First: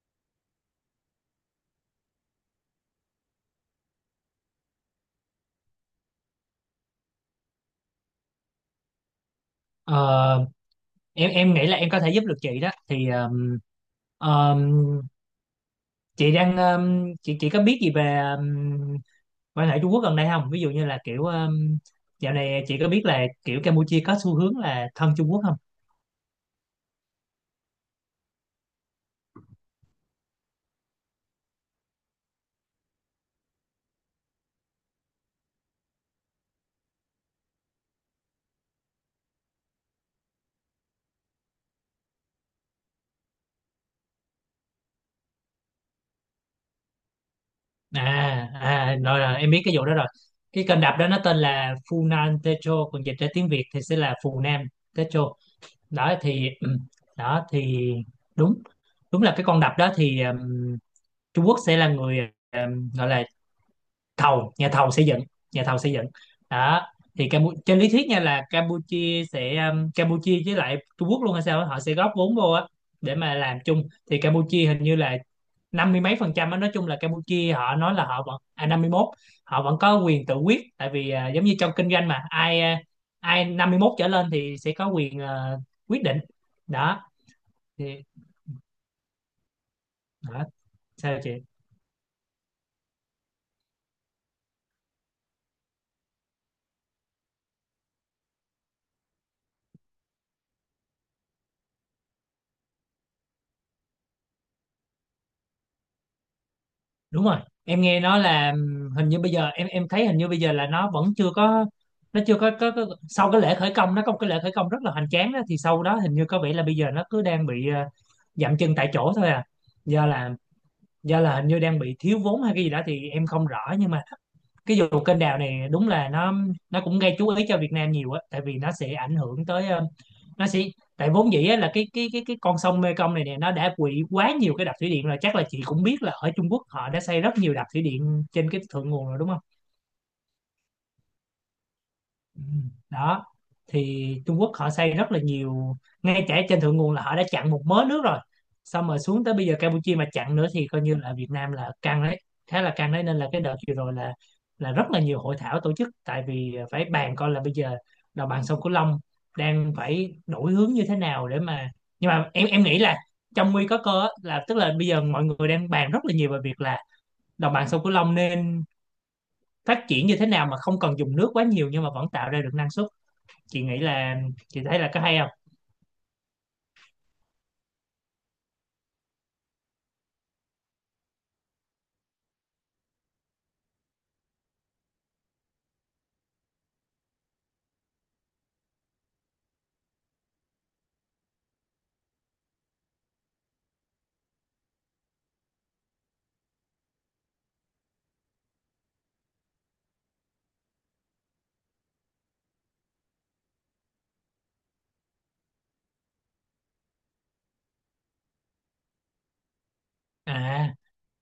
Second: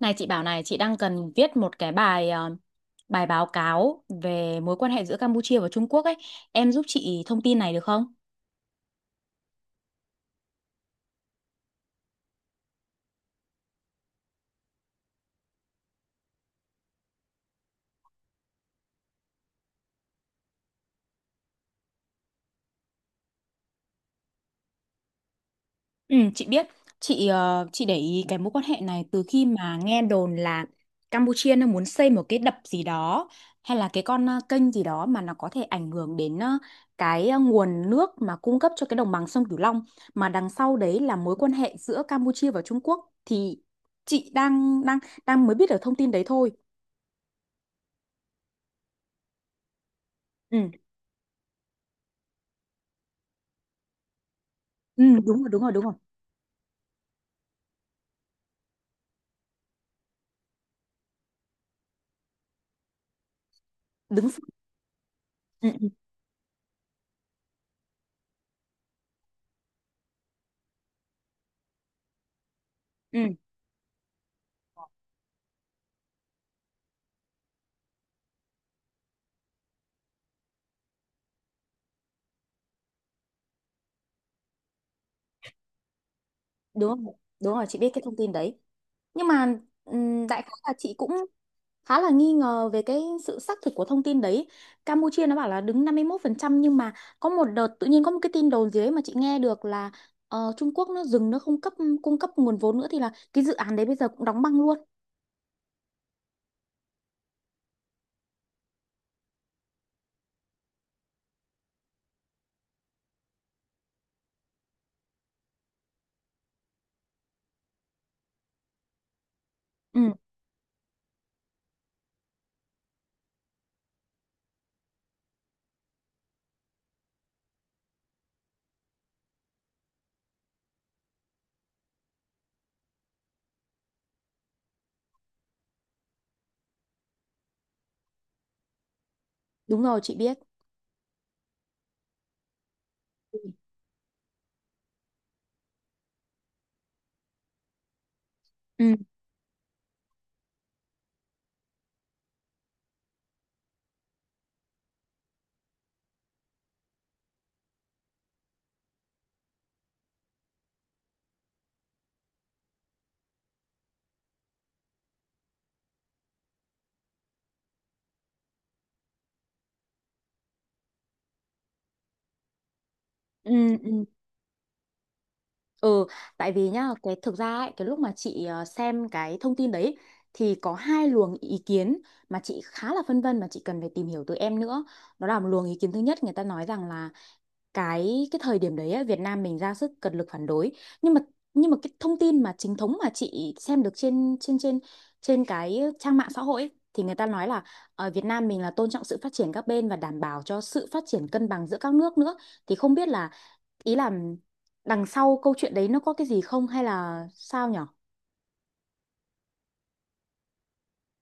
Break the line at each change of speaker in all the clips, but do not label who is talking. Này chị bảo này, chị đang cần viết một cái bài bài báo cáo về mối quan hệ giữa Campuchia và Trung Quốc ấy. Em giúp chị thông tin này được không?
Ờ, em nghĩ là em có thể giúp được chị. Đó thì ờm, chị đang chị có biết gì về quan hệ Trung Quốc gần đây không? Ví dụ như là kiểu dạo này chị có biết là kiểu Campuchia có xu hướng là thân Trung Quốc không?
Ừ, chị biết. Chị để ý cái mối quan hệ này từ khi mà nghe đồn là Campuchia nó muốn xây một cái đập gì đó hay là cái con kênh gì đó mà nó có thể ảnh hưởng đến cái nguồn nước mà cung cấp cho cái đồng bằng sông Cửu Long, mà đằng sau đấy là mối quan hệ giữa Campuchia và Trung Quốc, thì chị đang đang đang mới biết được thông tin đấy thôi.
À rồi em biết cái vụ đó rồi. Cái
Ừ.
kênh đập đó nó tên là Funan Techo, còn dịch ra tiếng Việt thì sẽ là Phù Nam
Ừ,
Techo.
đúng rồi, đúng rồi, đúng rồi.
Đó thì ừ, đó thì đúng đúng là cái con đập đó thì, Trung Quốc sẽ là người, gọi là
Đứng sau.
thầu nhà thầu xây dựng nhà
Ừ,
thầu
ừ,
xây dựng đó. Thì trên lý thuyết nha, là Campuchia sẽ, Campuchia với lại Trung Quốc luôn hay sao á, họ sẽ góp vốn vô á để
ừ,
mà làm chung. Thì Campuchia hình như là năm mươi mấy phần trăm á. Nói chung là Campuchia họ nói là họ vẫn, 51, họ vẫn có quyền tự quyết, tại vì, giống như trong kinh doanh mà ai 51 trở lên thì sẽ có quyền, quyết định đó.
đúng rồi. Đúng rồi, chị
Thì
biết cái thông tin đấy. Nhưng mà đại
đó.
khái là chị cũng
Sao chị?
khá là nghi ngờ về cái sự xác thực của thông tin đấy. Campuchia nó bảo là đứng 51%, nhưng mà có một đợt tự nhiên có một cái tin đồn dưới mà chị nghe được là Trung Quốc nó dừng, nó không cung cấp nguồn vốn nữa, thì là cái dự án đấy bây giờ cũng đóng băng luôn.
Đúng rồi, em nghe nói là hình như bây giờ em thấy hình như bây giờ là nó vẫn chưa có, nó chưa có sau cái lễ khởi công, nó có một cái lễ khởi công rất là hoành tráng đó. Thì sau đó hình như có vẻ là bây giờ nó cứ đang bị, dậm chân tại chỗ thôi à,
Ừ,
do là do là hình như đang bị thiếu vốn hay cái gì đó thì em không rõ. Nhưng mà cái vụ kênh đào này đúng là nó cũng gây chú ý cho Việt Nam nhiều á, tại vì nó sẽ ảnh hưởng tới, ờ, nó sẽ tại vốn dĩ á, là cái con sông Mekong này nè, nó đã quỵ quá nhiều cái đập thủy điện rồi. Chắc là chị cũng biết là ở Trung Quốc họ đã xây rất nhiều đập thủy điện trên cái thượng nguồn rồi đúng không?
đúng rồi, chị biết.
Ừ, đó
Ừ,
thì Trung Quốc họ xây rất là nhiều, ngay cả trên thượng nguồn là họ đã chặn một mớ nước rồi, xong
ừ,
rồi xuống tới bây giờ Campuchia mà chặn nữa thì coi như là Việt Nam là căng đấy, khá là căng đấy. Nên là cái đợt vừa rồi là rất là nhiều hội thảo tổ chức, tại vì phải bàn coi là bây giờ đồng bằng sông Cửu Long đang phải đổi hướng như thế nào để mà, nhưng mà em nghĩ là trong nguy có cơ á, là tức là bây giờ mọi người đang bàn rất là nhiều về việc là đồng bằng sông Cửu Long nên phát triển như thế nào mà không cần dùng nước quá nhiều nhưng mà vẫn tạo ra được năng suất.
ừ.
Chị nghĩ
Ừ.
là, chị thấy là có hay không?
Ừ, tại vì nhá, cái thực ra ấy, cái lúc mà chị xem cái thông tin đấy thì có hai luồng ý kiến mà chị khá là phân vân, mà chị cần phải tìm hiểu từ em nữa. Đó là, một luồng ý kiến thứ nhất, người ta nói rằng là cái thời điểm đấy ấy, Việt Nam mình ra sức cật lực phản đối. Nhưng mà nhưng mà cái thông tin mà chính thống mà chị xem được trên trên trên trên cái trang mạng xã hội ấy, thì người ta nói là ở Việt Nam mình là tôn trọng sự phát triển các bên và đảm bảo cho sự phát triển cân bằng giữa các nước nữa. Thì không biết là, ý là, đằng sau câu chuyện đấy nó có cái gì không hay là sao nhở?
à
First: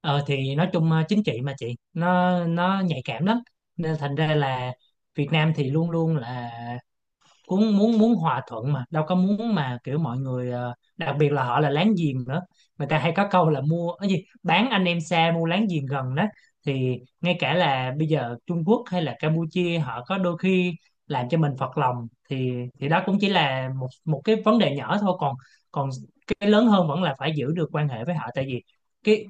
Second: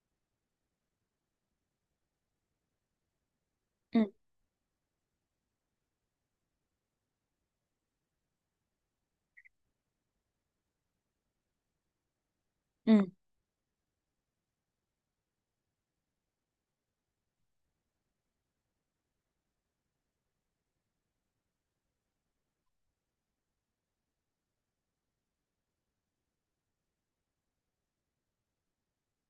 thì nói chung, chính trị mà chị, nó nhạy cảm lắm, nên
Ừ,
thành ra là Việt Nam thì luôn luôn là muốn muốn muốn hòa thuận, mà đâu có muốn mà kiểu mọi người, đặc biệt là họ là láng giềng nữa. Người ta
ừ,
hay có câu là mua cái gì, bán anh em xa mua láng giềng gần đó. Thì ngay cả là bây giờ Trung Quốc hay là Campuchia họ có đôi khi làm cho mình phật lòng, thì đó cũng chỉ là một một cái vấn đề nhỏ thôi. Còn còn cái lớn hơn vẫn là phải giữ được quan hệ với họ, tại vì cái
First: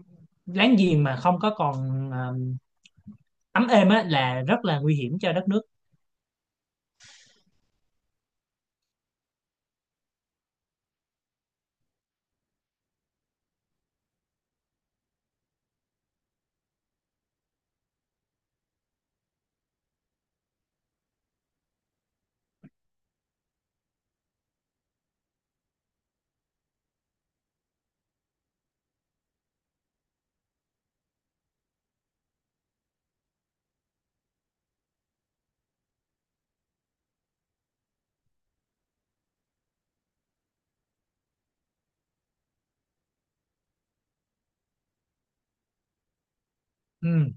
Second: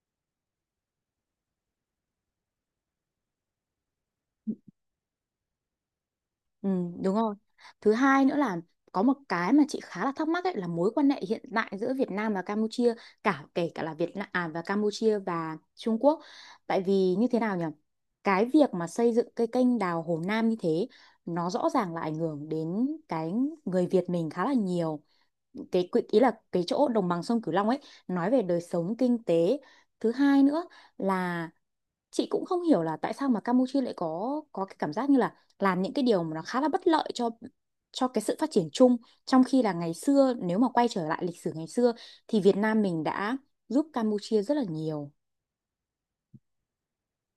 láng giềng mà không có còn, ờ, ấm êm á là rất là nguy hiểm cho đất nước.
ừ, đúng rồi. Thứ hai nữa là có một cái mà chị khá là thắc mắc ấy, là mối quan hệ hiện tại giữa Việt Nam và Campuchia, cả kể cả là Việt Nam và Campuchia và Trung Quốc. Tại vì như thế nào nhở? Cái việc mà xây dựng cái kênh đào Hồ Nam như thế nó rõ ràng là ảnh hưởng đến cái người Việt mình khá là nhiều. Cái ý là cái chỗ đồng bằng sông Cửu Long ấy, nói về đời sống kinh tế. Thứ hai nữa là chị cũng không hiểu là tại sao mà Campuchia lại có cái cảm giác như là làm những cái điều mà nó khá là bất lợi cho cái sự phát triển chung, trong khi là ngày xưa, nếu mà quay trở lại lịch sử ngày xưa, thì Việt Nam mình đã giúp Campuchia rất là nhiều.
Ừ.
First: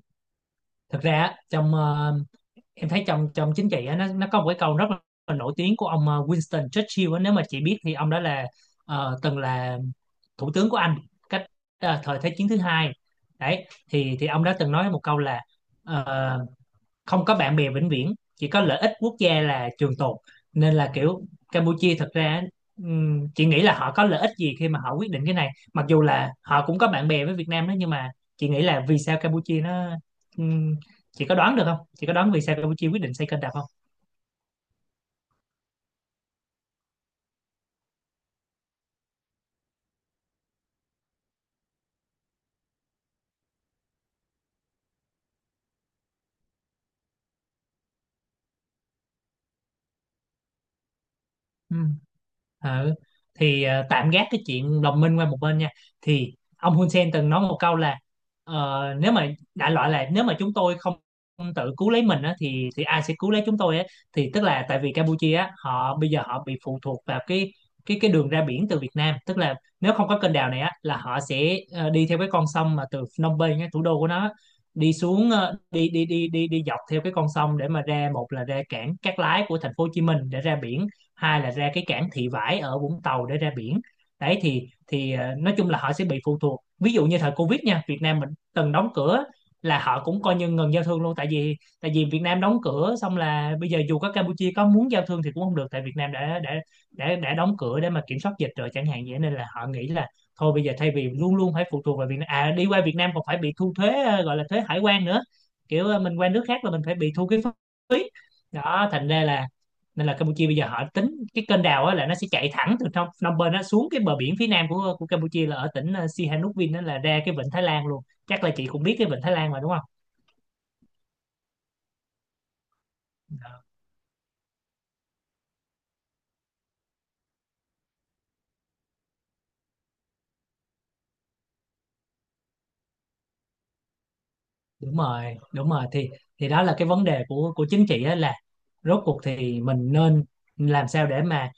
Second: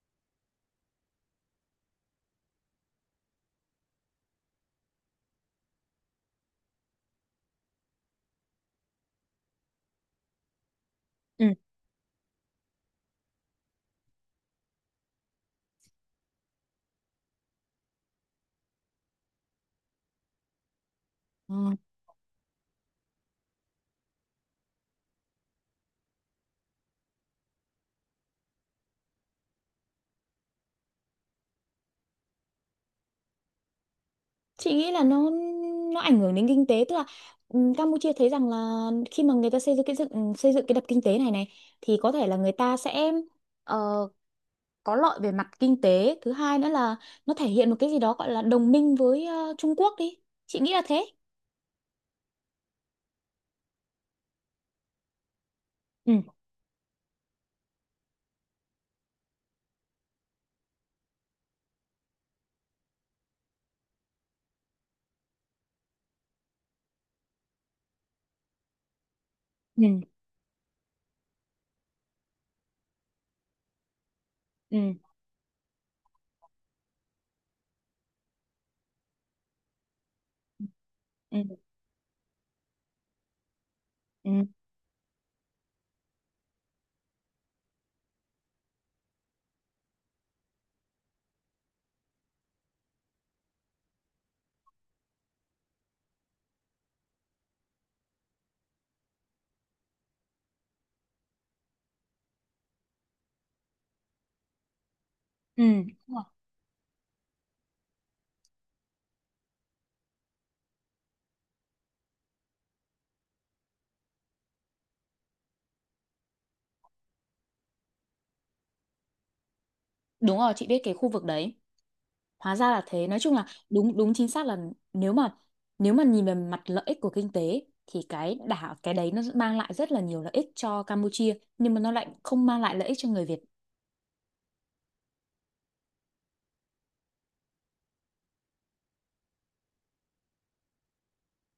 Thực ra á, em thấy trong trong chính trị á, nó có một cái câu rất là nổi tiếng của ông, Winston Churchill á. Nếu mà chị biết thì ông đó là, từng là thủ tướng của Anh cách
Ừ.
thời Thế chiến thứ hai đấy. Thì ông đã từng nói một câu là, ờ, không có bạn bè vĩnh viễn, chỉ có lợi ích quốc gia là trường tồn. Nên là kiểu
Ừ.
Campuchia thật ra, chị nghĩ là họ có lợi ích gì khi mà họ quyết định cái này, mặc dù là họ cũng có bạn bè với Việt Nam đó. Nhưng mà chị nghĩ là vì sao Campuchia nó, ừm, chị có đoán được không? Chị có đoán vì sao Campuchia quyết định xây kênh rạch không?
Chị nghĩ là nó ảnh hưởng đến kinh tế, tức là Campuchia thấy rằng là khi mà người ta xây dựng cái dựng xây dựng cái đập kinh tế này này thì có thể là người ta sẽ có lợi về mặt kinh tế. Thứ hai nữa là nó thể hiện một cái gì đó gọi là đồng minh với Trung Quốc đi. Chị nghĩ là thế.
Ừ. Ừ. Thì tạm gác cái chuyện đồng minh qua một bên nha.
Ừ.
Thì ông Hun Sen từng nói một câu là, ờ, nếu mà đại loại là nếu mà chúng tôi không không tự cứu lấy mình á, thì ai sẽ cứu lấy chúng tôi á. Thì tức là tại vì Campuchia á, họ bây giờ họ bị phụ thuộc vào cái đường ra biển từ Việt Nam. Tức là
Ừ.
nếu không có kênh đào này á là họ sẽ, đi theo cái con sông mà từ Phnom Penh á, thủ đô của nó á,
Ừ.
đi xuống ờ, đi đi đi đi đi dọc theo cái con sông để mà ra, một là ra cảng Cát Lái của thành phố Hồ Chí Minh để ra biển, hai là
Ừ.
ra cái cảng Thị Vải ở Vũng Tàu để ra biển.
Ừ.
Đấy thì, nói chung là họ sẽ bị phụ thuộc. Ví dụ như thời Covid nha, Việt Nam mình từng đóng cửa là họ cũng coi như ngừng giao thương luôn, tại vì, Việt Nam đóng cửa xong là bây giờ dù có Campuchia có muốn giao thương thì cũng không được, tại Việt Nam đã đóng cửa để mà kiểm soát dịch rồi chẳng hạn. Vậy nên là họ nghĩ là thôi, bây giờ thay vì luôn luôn phải phụ thuộc vào Việt Nam, à, đi qua Việt Nam còn phải bị thu thuế, gọi là thuế hải quan nữa,
Ừ.
kiểu,
Đúng
mình
rồi,
qua nước khác là mình phải bị thu cái phí đó. Thành ra là nên là Campuchia bây giờ họ tính cái kênh đào á, là nó sẽ chạy thẳng từ trong Phnom Penh nó xuống cái bờ biển phía nam của Campuchia, là ở tỉnh, Sihanoukville đó, là ra cái vịnh Thái Lan luôn. Chắc là chị cũng biết cái vịnh Thái Lan mà đúng
đúng rồi, chị biết cái khu vực đấy. Hóa ra là thế. Nói chung là
không?
đúng đúng chính xác là, nếu mà nếu mà nhìn về mặt lợi ích của kinh tế thì cái đấy nó mang lại rất là nhiều lợi ích cho Campuchia, nhưng mà nó lại không mang lại lợi ích cho người Việt.
Đúng rồi, đúng rồi, thì đó là cái vấn đề của chính trị á, là rốt cuộc thì mình nên làm sao để mà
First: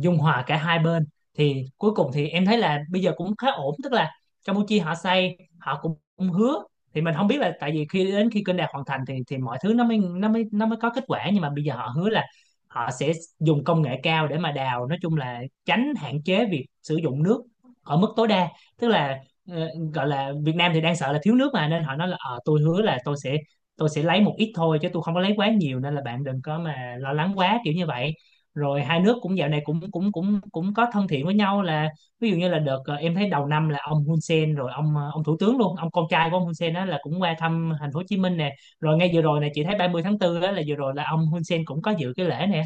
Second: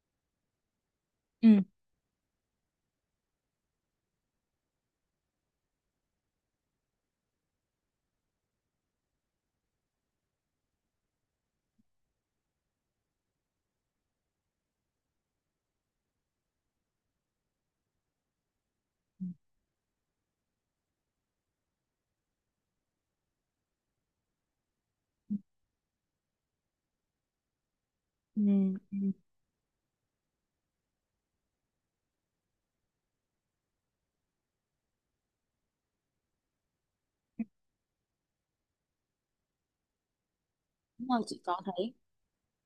dung hòa cả hai bên.
Ừ.
Thì cuối cùng thì em thấy là bây giờ cũng khá ổn, tức là Campuchia họ xây, họ cũng cũng hứa. Thì mình không biết, là tại vì khi đến khi kênh đào hoàn thành thì mọi thứ nó mới có kết quả. Nhưng mà bây giờ họ hứa là họ sẽ dùng công nghệ cao để mà đào, nói chung là tránh hạn chế việc sử dụng nước ở mức tối đa. Tức là, ờ, gọi là Việt Nam thì đang sợ là thiếu nước mà, nên họ nói là, tôi hứa là tôi sẽ lấy một ít thôi chứ tôi không có lấy quá nhiều, nên là bạn đừng có mà lo lắng quá kiểu như vậy.
Ừ.
Rồi
Ừ.
hai nước cũng dạo này cũng cũng cũng cũng có thân thiện với nhau, là ví dụ như là đợt, em thấy đầu năm là ông Hun Sen, rồi ông thủ tướng luôn, ông con trai của ông Hun Sen đó, là cũng qua thăm thành phố Hồ Chí Minh nè. Rồi ngay vừa rồi này chị thấy ba mươi tháng 4 đó, là vừa rồi là
Đúng rồi,
ông
chị
Hun
có
Sen cũng có
thấy.
dự cái lễ nè.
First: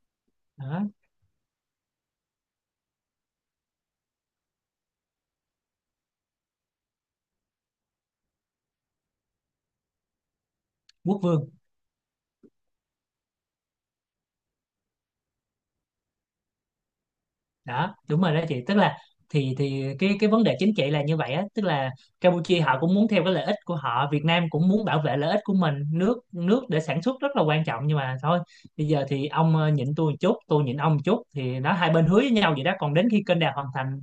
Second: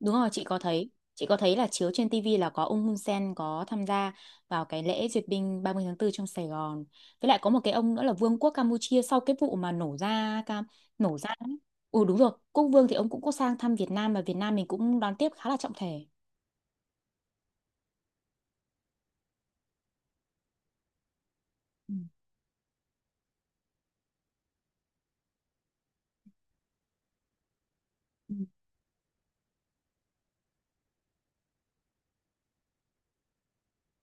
Đúng rồi, chị có
Đó,
thấy. Chị có thấy là chiếu trên TV là có ông Hun Sen có tham gia vào cái lễ duyệt binh 30 tháng 4 trong Sài Gòn. Với lại có một cái ông nữa là Vương quốc Campuchia, sau cái vụ mà nổ ra cam nổ
quốc
ra.
vương
Ấy. Ừ, đúng rồi, Quốc Vương thì ông cũng có sang thăm Việt Nam và Việt Nam mình cũng đón tiếp khá là trọng thể.
đó. Đúng rồi đó chị, tức là thì cái vấn đề chính trị là như vậy á, tức là
Ừ.
Campuchia họ cũng muốn theo cái lợi ích của họ, Việt Nam cũng muốn bảo vệ lợi ích của mình, nước nước để sản xuất rất là quan trọng. Nhưng mà
Ừ.
thôi, bây giờ thì ông, nhịn tôi một chút, tôi nhịn ông một chút, thì nó hai bên hứa với nhau vậy đó. Còn đến khi kênh đào hoàn thành,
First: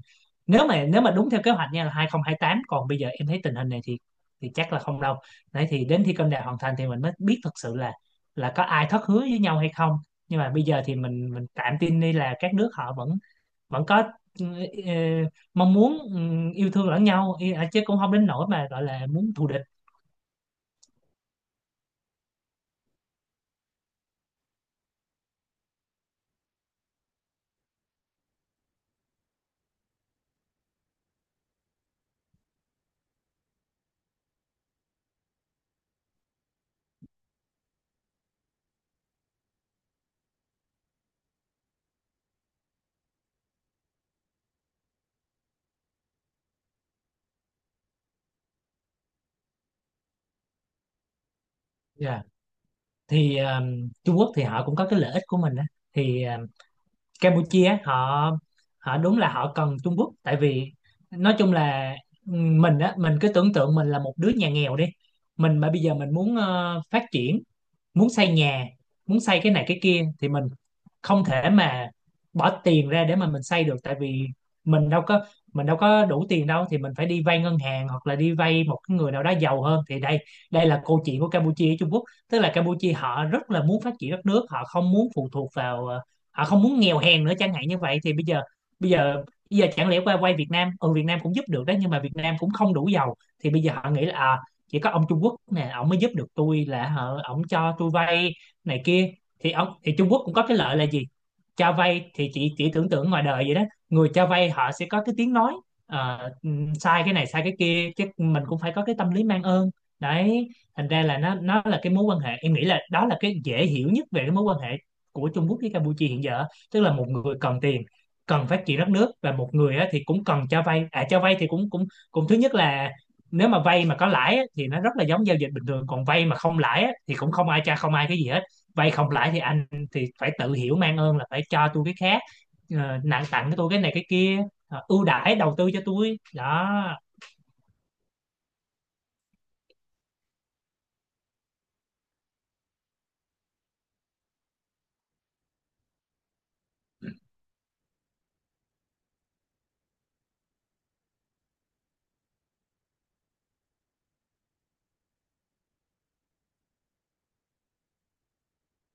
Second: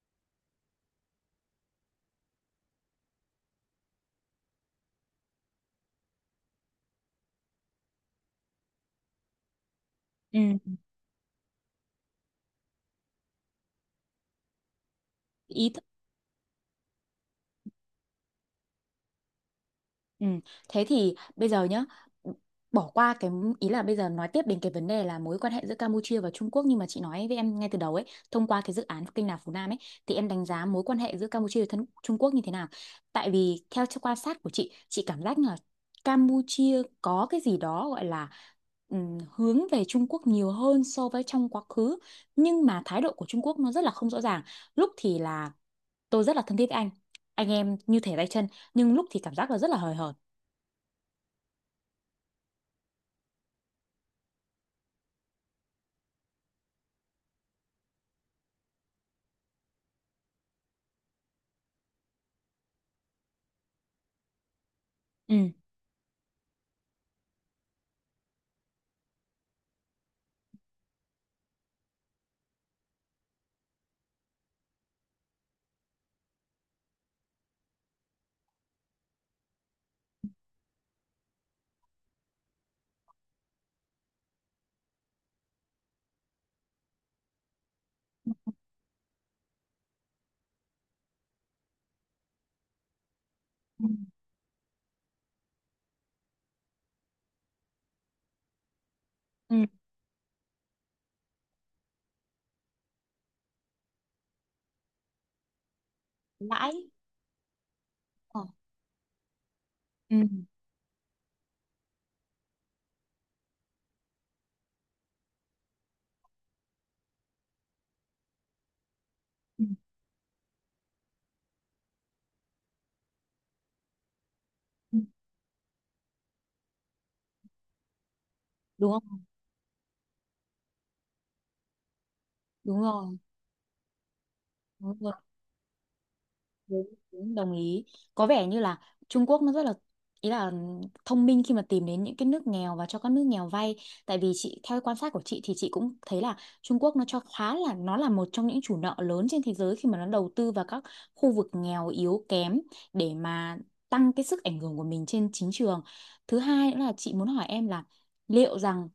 nếu mà đúng theo kế hoạch nha là 2028, còn bây giờ em thấy tình hình này thì chắc là không đâu. Đấy thì đến khi kênh đào hoàn thành thì mình mới biết thật sự là có ai thất hứa với nhau hay không. Nhưng mà
Ừ.
bây giờ thì mình tạm tin đi, là các nước họ vẫn, có, ừ, ờ,
Ý.
mong muốn yêu thương lẫn nhau chứ cũng không đến nỗi mà gọi là muốn thù địch.
Ừ. Thế thì bây giờ nhá, bỏ qua cái, ý là bây giờ nói tiếp đến cái vấn đề là mối quan hệ giữa Campuchia và Trung Quốc, nhưng mà chị nói với em ngay từ đầu ấy, thông qua cái dự án kênh đào Phú Nam ấy, thì em đánh giá mối quan hệ giữa Campuchia và Trung Quốc như thế nào? Tại vì theo quan sát của chị cảm giác là Campuchia có cái gì đó gọi là hướng về Trung Quốc nhiều hơn so với trong quá khứ, nhưng mà thái độ của Trung Quốc nó rất là không rõ ràng. Lúc thì là tôi rất là thân thiết với anh em như thể tay chân, nhưng lúc thì cảm giác là rất là hời hợt.
Dạ. thì ờ, Trung Quốc thì họ cũng có cái lợi ích của mình á. thì ờ, Campuchia họ họ đúng là họ cần Trung Quốc, tại vì nói chung là, mình á, mình cứ tưởng tượng mình là một đứa nhà nghèo đi.
Ừ.
Mình mà bây giờ mình muốn phát triển, muốn xây nhà, muốn xây cái này cái kia thì mình không thể mà bỏ tiền ra để mà mình xây được, tại vì mình đâu có mình đâu có đủ tiền đâu, thì mình phải đi vay ngân hàng hoặc là đi vay một cái người nào đó giàu hơn. Thì đây, đây là câu chuyện của Campuchia với Trung Quốc. Tức là Campuchia họ rất là muốn phát triển đất nước, họ không muốn phụ thuộc vào họ không muốn nghèo hèn nữa, chẳng hạn như vậy. Thì bây giờ bây giờ chẳng lẽ qua quay Việt Nam, ừ, Việt Nam cũng giúp được đó, nhưng mà Việt Nam cũng không đủ giàu. Thì bây giờ
Ừ.
họ nghĩ là à, chỉ có ông Trung Quốc nè, ông mới giúp được tôi, là hở ông cho tôi vay này kia. thì
Ừ.
ông thì Trung Quốc cũng có cái lợi là gì? Cho vay thì chị chỉ tưởng tượng ngoài đời vậy đó, người cho vay họ sẽ có cái tiếng nói,
Lãi.
sai cái này sai cái kia, chứ
Ờ,
mình cũng phải có cái tâm lý mang ơn.
ừ,
Đấy, thành ra là nó là cái mối quan hệ, em nghĩ là đó là cái dễ hiểu nhất về cái mối quan hệ của Trung Quốc với Campuchia hiện giờ. Tức là một người cần tiền, cần phát triển đất nước, và một
ừ,
người á, thì cũng cần cho vay. À, cho vay thì cũng cũng cũng thứ nhất là nếu mà vay mà có lãi á, thì nó rất
ừ,
là giống giao dịch bình thường, còn vay mà không lãi á, thì cũng không ai cha, không ai cái gì hết.
đúng
Vay không
không,
lãi thì anh thì phải tự hiểu mang ơn là phải cho tôi cái khác,
đúng
ờ,
rồi,
nặng tặng cho tôi cái này cái kia, ờ,
đúng
ưu
rồi,
đãi đầu tư cho tôi đó.
đúng, đúng, đồng ý. Có vẻ như là Trung Quốc nó rất là, ý là, thông minh khi mà tìm đến những cái nước nghèo và cho các nước nghèo vay. Tại vì chị, theo quan sát của chị thì chị cũng thấy là Trung Quốc nó cho khá là nó là một trong những chủ nợ lớn trên thế giới khi mà nó đầu tư vào các khu vực nghèo yếu kém để mà tăng cái sức ảnh hưởng của mình trên chính trường. Thứ hai nữa là chị muốn hỏi em là liệu rằng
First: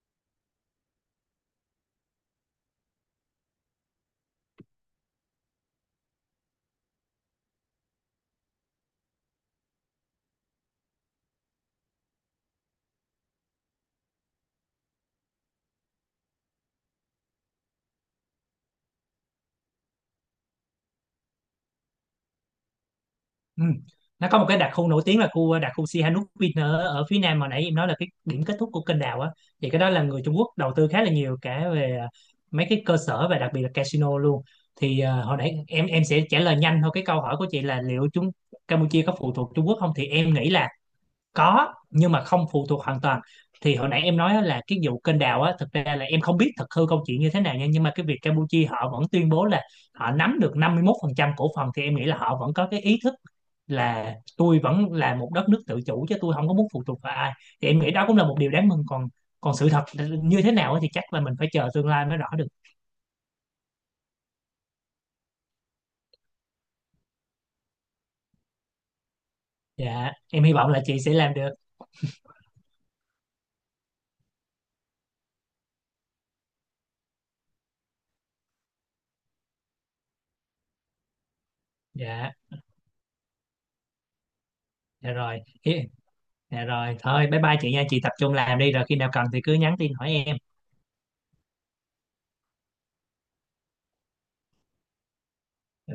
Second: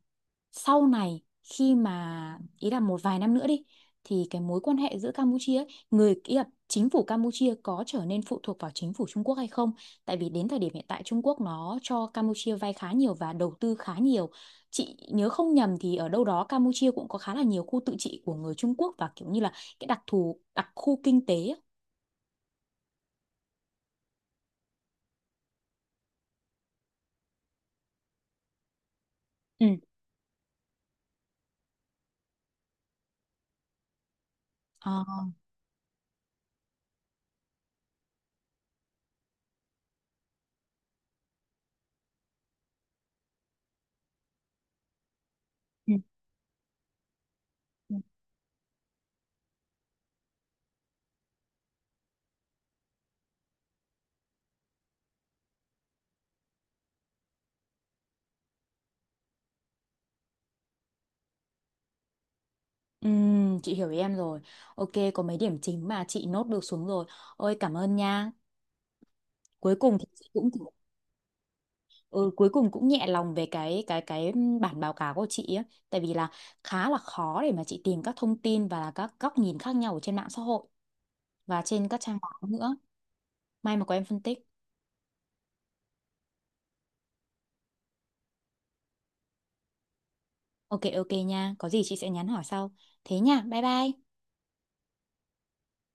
sau này, khi mà, ý là, một vài năm nữa đi, thì cái mối quan hệ giữa Campuchia ấy, người, ý là chính phủ Campuchia, có trở nên phụ thuộc vào chính phủ Trung Quốc hay không? Tại vì đến thời điểm hiện tại Trung Quốc nó cho Campuchia vay khá nhiều và đầu tư khá nhiều. Chị nhớ không nhầm thì ở đâu đó Campuchia cũng có khá là nhiều khu tự trị của người Trung Quốc, và kiểu như là cái đặc khu kinh tế ấy.
Ừ. Nó có một cái đặc khu nổi tiếng là khu đặc khu Sihanouk Vin ở, ở phía nam mà nãy em nói là cái điểm kết thúc của kênh đào á,
Ừ.
thì cái đó là người Trung Quốc đầu tư khá là nhiều, cả về à, mấy cái cơ sở và đặc biệt là casino luôn.
Ờ,
Hồi nãy em sẽ trả lời nhanh thôi cái câu hỏi của chị là liệu chúng Campuchia có phụ thuộc Trung Quốc không, thì em nghĩ là có, nhưng mà không phụ thuộc hoàn toàn. Thì hồi nãy em nói á là cái vụ kênh đào á, thực ra
ừ.
là em không biết thật hư câu chuyện như thế nào nha, nhưng mà
Ừ.
cái việc Campuchia họ vẫn tuyên bố là họ nắm được 51% cổ phần, thì em nghĩ là họ vẫn có cái ý thức là tôi vẫn là một đất nước tự chủ, chứ tôi không có muốn phụ thuộc vào ai. Thì em nghĩ đó cũng là một điều đáng mừng. Còn, còn sự thật như thế nào ấy thì chắc là mình phải chờ tương lai mới rõ được.
Chị hiểu ý em rồi. Ok, có mấy điểm chính mà chị nốt được xuống rồi. Ôi cảm ơn nha. Cuối cùng thì
Dạ,
chị
em
cũng,
hy vọng là chị sẽ làm được.
ừ, cuối cùng cũng nhẹ lòng về cái bản báo cáo của chị á, tại vì là khá là khó để mà chị tìm các thông tin và là các góc nhìn khác nhau ở trên mạng xã hội và trên các trang
Dạ
báo nữa. May mà có em phân tích.
Dạ rồi. Hi- dạ rồi, thôi bye bye chị nha, chị tập trung làm đi, rồi khi nào cần thì cứ nhắn tin hỏi em.
Ok ok nha, có gì chị sẽ nhắn hỏi sau. Thế nha, bye bye.
Dạ.